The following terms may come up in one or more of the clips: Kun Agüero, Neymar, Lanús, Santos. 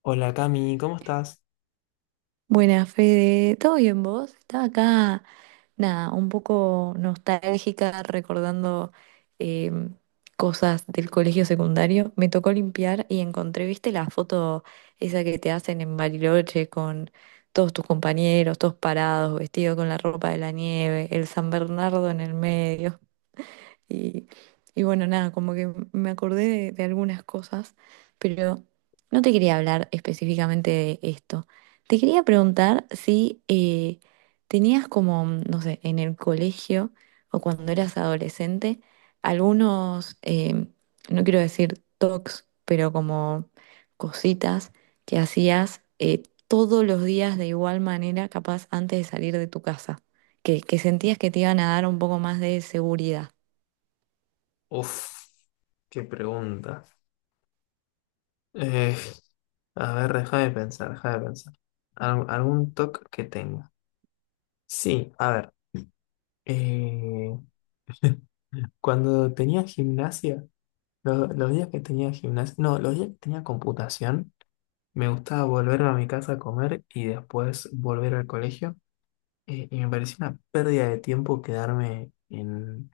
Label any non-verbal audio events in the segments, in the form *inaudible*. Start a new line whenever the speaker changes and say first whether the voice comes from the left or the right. left: Hola Cami, ¿cómo estás?
right: Buenas, Fede. ¿Todo bien vos? Estaba acá, nada, un poco nostálgica, recordando em, cosas del colegio secundario. Me tocó limpiar y encontré, ¿viste la foto esa que te hacen en Bariloche con todos tus compañeros, todos parados, vestidos con la ropa de la nieve, el San Bernardo en el medio? Y, y bueno, nada, como que me acordé de algunas cosas, pero no te quería hablar específicamente de esto. Te quería preguntar si tenías como, no sé, en el colegio o cuando eras adolescente, algunos, no quiero decir tocs, pero como cositas que hacías todos los días de igual manera, capaz antes de salir de tu casa, que sentías que te iban a dar un poco más de seguridad.
left: Uf, qué pregunta. Eh, a ver, déjame pensar, déjame pensar. Algún toque que tenga. Sí, a ver. eh, *laughs* Cuando tenía gimnasia, los días que tenía gimnasia, no, los días que tenía computación, me gustaba volver a mi casa a comer y después volver al colegio. Y me parecía una pérdida de tiempo quedarme en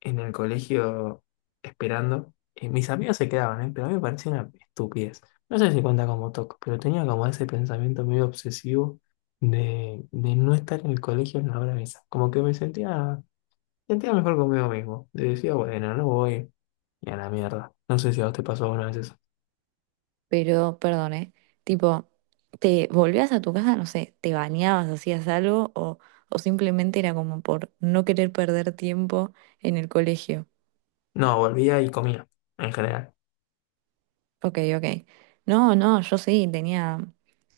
left: el colegio esperando. Y mis amigos se quedaban, ¿eh? Pero a mí me parecía una estupidez. No sé si cuenta como TOC, pero tenía como ese pensamiento medio obsesivo de no estar en el colegio en la hora esa. Como que me sentía, sentía mejor conmigo mismo. Y decía, bueno, no voy. Y a la mierda. No sé si a vos te pasó alguna vez eso.
right: Pero, perdón, ¿eh? Tipo, ¿te volvías a tu casa? No sé, ¿te bañabas, hacías algo? O simplemente era como por no querer perder tiempo en el colegio?
left: No, volvía y comía, en general.
right: Ok, ok. No, no, yo sí tenía.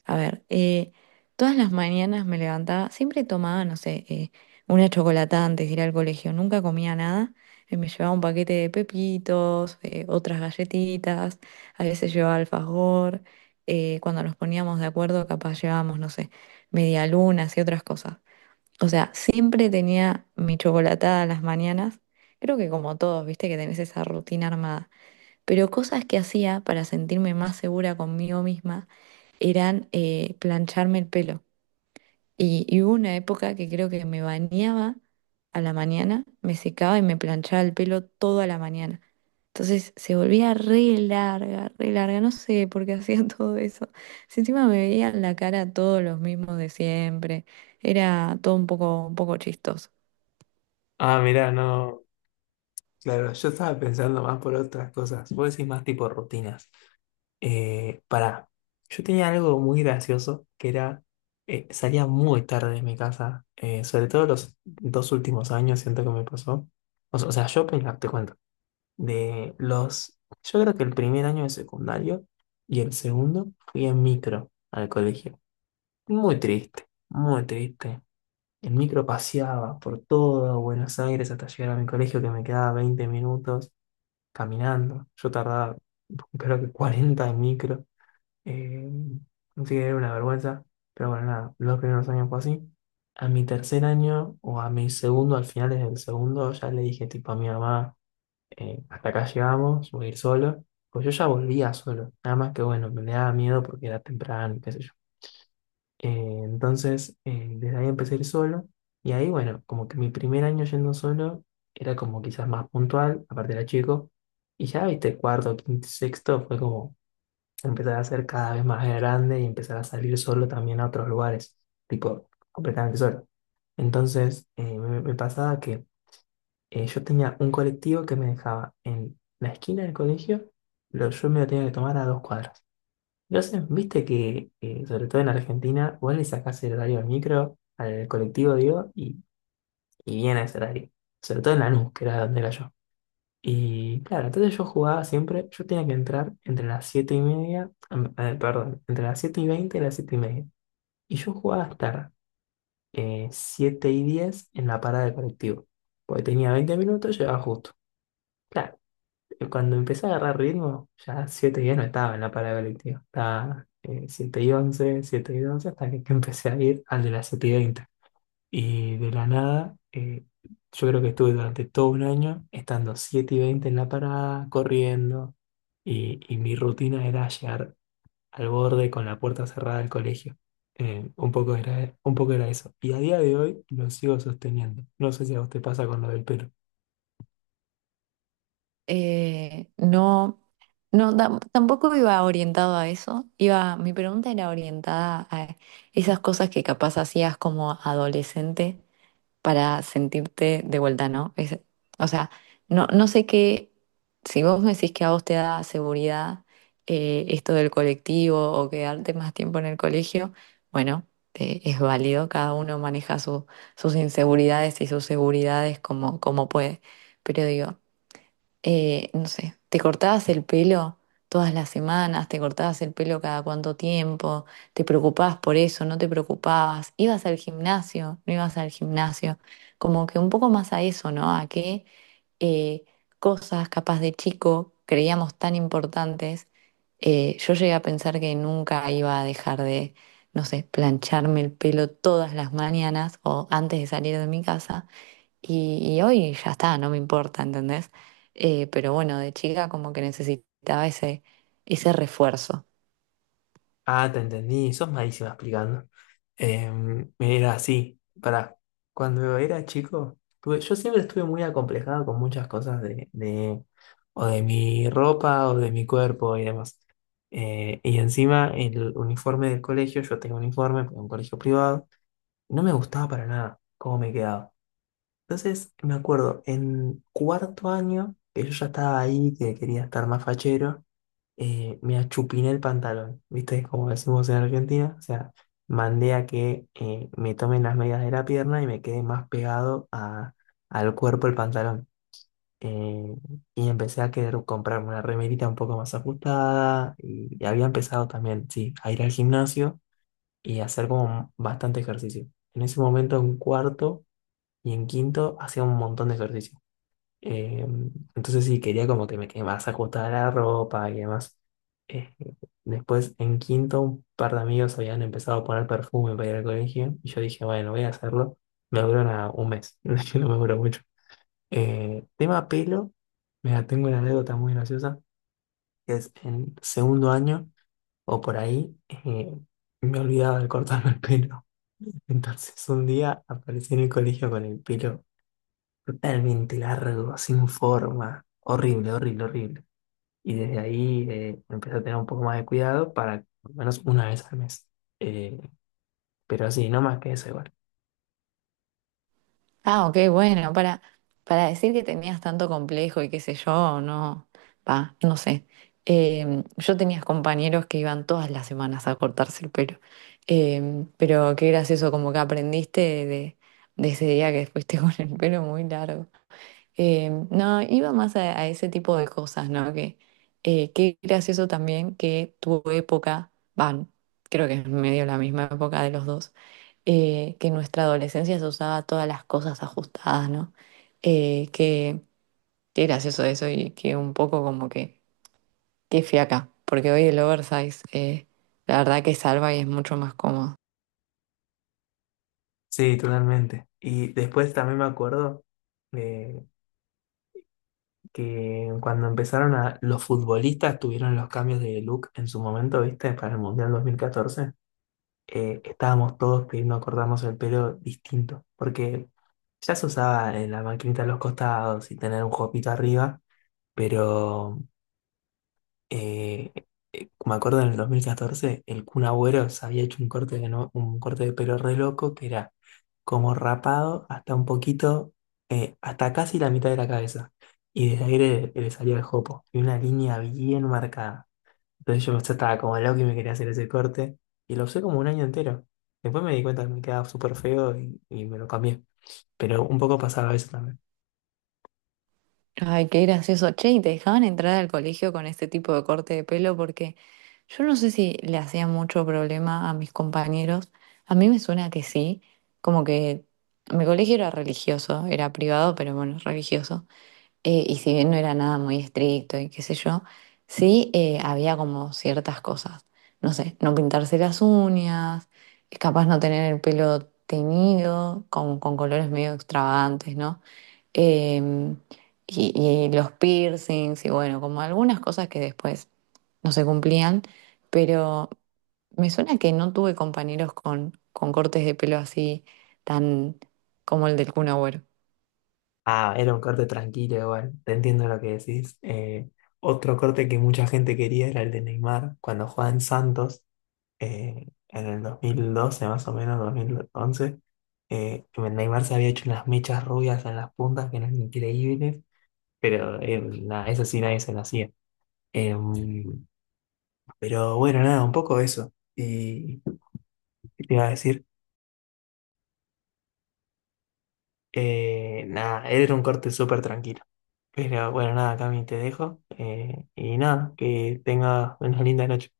right: A ver, todas las mañanas me levantaba, siempre tomaba, no sé, una chocolatada antes de ir al colegio, nunca comía nada. Me llevaba un paquete de pepitos, otras galletitas, a veces llevaba alfajor. Cuando nos poníamos de acuerdo, capaz llevábamos, no sé, medialunas y otras cosas. O sea, siempre tenía mi chocolatada a las mañanas. Creo que como todos, viste que tenés esa rutina armada. Pero cosas que hacía para sentirme más segura conmigo misma eran plancharme el pelo. Y hubo una época que creo que me bañaba a la mañana, me secaba y me planchaba el pelo toda la mañana. Entonces se volvía re larga, no sé por qué hacía *laughs* todo eso. Si encima me veían la cara todos los mismos de siempre, era todo un poco chistoso.
left: Ah, mirá, no. Claro, yo estaba pensando más por otras cosas. Vos decís más tipo rutinas. Pará, yo tenía algo muy gracioso que era, salía muy tarde de mi casa, sobre todo los dos últimos años, siento que me pasó. O sea, yo, te cuento, de los, yo creo que el primer año de secundario y el segundo fui en micro al colegio. Muy triste, muy triste. El micro paseaba por todo Buenos Aires hasta llegar a mi colegio que me quedaba 20 minutos caminando. Yo tardaba creo que 40 en micro. Eh, Consideré una vergüenza, pero bueno, nada, los primeros años fue así. A mi tercer año o a mi segundo, al final del segundo, ya le dije tipo a mi mamá, hasta acá llegamos, voy a ir solo. Pues yo ya volvía solo, nada más que bueno, me daba miedo porque era temprano, y qué sé yo. Eh, entonces, desde ahí empecé a ir solo y ahí bueno, como que mi primer año yendo solo era como quizás más puntual, aparte era chico, y ya viste, cuarto, quinto, y sexto fue como empezar a ser cada vez más grande y empezar a salir solo también a otros lugares, tipo completamente solo. Entonces, me pasaba que yo tenía un colectivo que me dejaba en la esquina del colegio, yo me lo tenía que tomar a dos cuadras. Entonces, viste que, sobre todo en Argentina, vos le sacás el horario al micro, al colectivo, digo, y viene ese horario. Sobre todo en Lanús, que era donde era yo. Y claro, entonces yo jugaba siempre, yo tenía que entrar entre las 7 y media, perdón, entre las 7 y 20 y las 7 y media. Y yo jugaba hasta 7 y 10 en la parada del colectivo, porque tenía 20 minutos, llegaba justo. Claro, cuando empecé a agarrar ritmo, ya 7 y 10 no estaba en la parada del colectivo, estaba 7 y once, 7 y 12, hasta que *laughs* que empecé a ir al de las 7 y 20 y de la nada, yo creo que estuve durante todo un año estando 7 y 20 en la parada, corriendo, y mi rutina era llegar al borde con la puerta cerrada del colegio. Un poco era, un poco era eso. Y a día de hoy lo sigo sosteniendo. No sé si a vos te pasa con lo del pelo.
right: No. No, tampoco iba orientado a eso. Iba, mi pregunta era orientada a esas cosas que capaz hacías como adolescente para sentirte de vuelta, ¿no? O sea, no, no sé qué, si vos me decís que a vos te da seguridad esto del colectivo o quedarte más tiempo en el colegio, bueno, es válido, cada uno maneja sus inseguridades y sus seguridades como, como puede. Pero digo, no sé, te cortabas el pelo todas las semanas, te cortabas el pelo cada cuánto tiempo, te preocupabas por eso, no te preocupabas, ibas al gimnasio, no ibas al gimnasio, como que un poco más a eso, ¿no? A qué eh, cosas capaz de chico creíamos tan importantes. Yo llegué a pensar que nunca iba a dejar de, no sé, plancharme el pelo todas las mañanas o antes de salir de mi casa y hoy ya está, no me importa, ¿entendés? Pero bueno, de chica como que necesitaba ese, ese refuerzo.
left: Ah, te entendí, sos malísima explicando. Mira, sí, para cuando era chico, yo siempre estuve muy acomplejado con muchas cosas de o de mi ropa o de mi cuerpo y demás. Y encima el uniforme del colegio, yo tengo uniforme, porque es un colegio privado, no me gustaba para nada cómo me quedaba. Entonces, me acuerdo, en cuarto año, que yo ya estaba ahí, que quería estar más fachero, me achupiné el pantalón, ¿viste? Como decimos en Argentina, o sea, mandé a que me tomen las medidas de la pierna y me quedé más al cuerpo el pantalón. Eh, y empecé a querer comprarme una remerita un poco más ajustada y había empezado también, sí, a ir al gimnasio y a hacer como bastante ejercicio. En ese momento, en cuarto y en quinto hacía un montón de ejercicio. Eh, entonces sí, quería como que me quemas ajustada la ropa y demás. Eh, después en quinto un par de amigos habían empezado a poner perfume para ir al colegio y yo dije, bueno, voy a hacerlo. Me duró nada un mes, *laughs* no me duró mucho. Tema pelo, mira, tengo una anécdota muy graciosa, que es en segundo año o por ahí, me olvidaba de cortarme el pelo. *laughs* Entonces un día aparecí en el colegio con el pelo totalmente largo, sin forma. Horrible, horrible, horrible. Y desde ahí empecé a tener un poco más de cuidado para al menos una vez al mes. Eh, pero así, no más que eso igual.
right: Ah, ok, bueno, para decir que tenías tanto complejo y qué sé yo, no, va, no sé. Yo tenía compañeros que iban todas las semanas a cortarse el pelo. Pero qué gracioso, como que aprendiste de, de ese día que fuiste *laughs* con el pelo muy largo. No, iba más a ese tipo de cosas, ¿no? Que qué gracioso también que tu época, van, creo que es medio la misma época de los dos, que en nuestra adolescencia se usaba todas las cosas ajustadas, ¿no? Que, qué gracioso eso y que un poco como que, qué fiaca, porque hoy el oversize, la verdad que salva y es mucho más cómodo.
left: Sí, totalmente. Y después también me acuerdo eh, que cuando empezaron a... Los futbolistas tuvieron los cambios de look en su momento, ¿viste? Para el Mundial 2014. Estábamos todos pidiendo cortarnos el pelo distinto. Porque ya se usaba la maquinita a los costados y tener un jopito arriba. Pero eh, me acuerdo en el 2014 el Kun Agüero se había hecho un corte de, un corte de pelo re loco que era como rapado hasta un poquito, hasta casi la mitad de la cabeza. Y desde ahí le salía el jopo. Y una línea bien marcada. Entonces yo estaba como loco y me quería hacer ese corte. Y lo usé como un año entero. Después me di cuenta que me quedaba súper feo y me lo cambié. Pero un poco pasaba eso también.
right: Ay, qué gracioso. Che, ¿y te dejaban entrar al colegio con este tipo de corte de pelo? Porque yo no sé si le hacía mucho problema a mis compañeros. A mí me suena que sí. Como que mi colegio era religioso, era privado, pero bueno, religioso. Y si bien no era nada muy estricto y qué sé yo, sí había como ciertas cosas. No sé, no pintarse las uñas, capaz no tener el pelo teñido, con colores medio extravagantes, ¿no? Eh, y los piercings, y bueno, como algunas cosas que después no se cumplían, pero me suena que no tuve compañeros con cortes de pelo así tan como el del Kun Agüero.
left: Ah, era un corte tranquilo igual, te entiendo lo que decís. Otro corte que mucha gente quería era el de Neymar, cuando jugaba en Santos, en el 2012 más o menos, dos mil once. Neymar se había hecho unas mechas rubias en las puntas que eran increíbles, pero nada, eso sí nadie se lo hacía. Em, pero bueno, nada, un poco eso. Y ¿qué te iba a decir, nada, era un corte súper tranquilo. Pero bueno, nada, Cami, te dejo. Y nada, que tengas una linda noche.